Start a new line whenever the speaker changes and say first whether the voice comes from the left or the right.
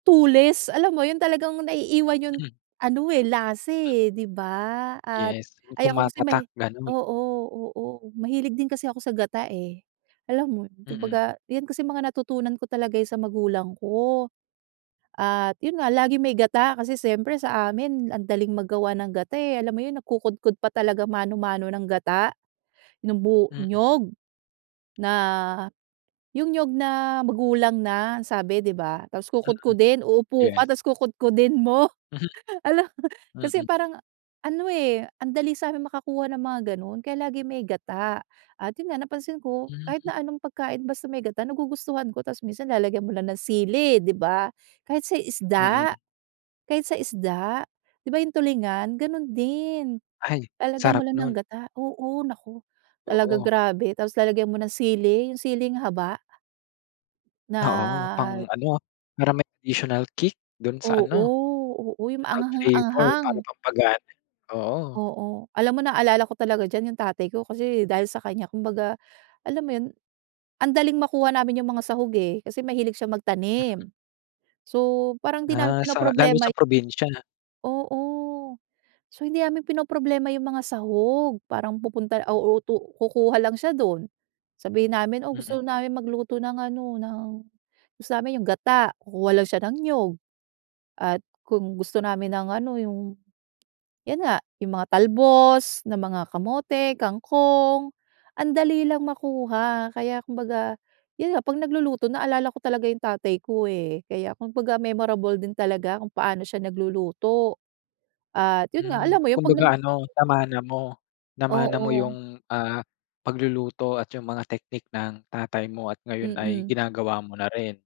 right: Tulis, alam mo yun, talagang naiiwan yung
left: Hmm.
right: ano eh, lasa eh, 'di ba? At
left: Yes, yung
right: ay ako kasi
left: tumatatak
right: may
left: ganun?
right: oo, oo. Mahilig din kasi ako sa gata eh, alam mo yun, kung
left: Mm.
right: baga 'yan kasi mga natutunan ko talaga eh sa magulang ko. At yun nga laging may gata, kasi siyempre sa amin ang daling maggawa ng gata eh, alam mo yun, nagkukudkod pa talaga mano-mano ng gata nung bu
left: Mm.
right: niyog. Na yung niyog na magulang na, ang sabi, 'di ba? Tas
left: Mm.
right: kukudkudin, uupo ka
left: Yes.
right: tas kukudkudin mo.
left: Mhm.
right: Hala. Kasi
left: Mm.
right: parang ano eh, ang dali sa'min makakuha ng mga ganon. Kaya lagi may gata at yun nga napansin ko kahit
left: Hmm.
right: na anong pagkain basta may gata, nagugustuhan ko, tas minsan lalagyan mo lang ng sili, ‘di ba? Kahit sa
left: Mm
right: isda, kahit sa isda, 'di ba yung tulingan, ganun din.
left: Ay
right: Lalagyan mo
left: sarap
right: lang ng
left: nun.
right: gata, oo, naku. Talaga
left: Oo.
right: grabe. Tapos lalagyan mo ng sili, yung siling haba.
left: Oo,
right: Na
left: pang-ano, para may additional kick dun sa
right: Oo,
left: ano.
right: oo, yung
left: Add flavor para
right: anghang-anghang.
left: pampagana, oo.
right: Oo. Alam mo, naalala ko talaga diyan yung tatay ko, kasi dahil sa kanya kumbaga, alam mo yun, ang daling makuha namin yung mga sahog eh, kasi mahilig siyang
left: Mm.
right: magtanim. So parang di namin
left: Ah, sa lalo
right: pinoproblema yu
left: sa probinsya.
right: Oo. So hindi namin pinoproblema yung mga sahog, parang pupunta o uutu kukuha lang siya dun. Sabihin namin, "Oh, gusto
left: Mm.
right: namin magluto ng ano, ng gusto namin yung gata." Kukuha lang siya ng niyog. At kung gusto namin ng ano yung 'yan nga, yung mga talbos ng mga kamote, kangkong, ang dali lang makuha. Kaya kumbaga, yan nga 'pag nagluluto naalala ko talaga yung tatay ko eh, kaya kung baga memorable din talaga kung paano siya nagluluto. At yun nga,
left: Hmm.
right: alam mo yung 'pag nag
left: Kumbaga ano,
right: [unintelligible]
left: namana mo? Namana mo
right: Oo.
left: yung ah, pagluluto at yung mga teknik ng tatay mo at ngayon ay
right: Mm.
left: ginagawa mo na rin.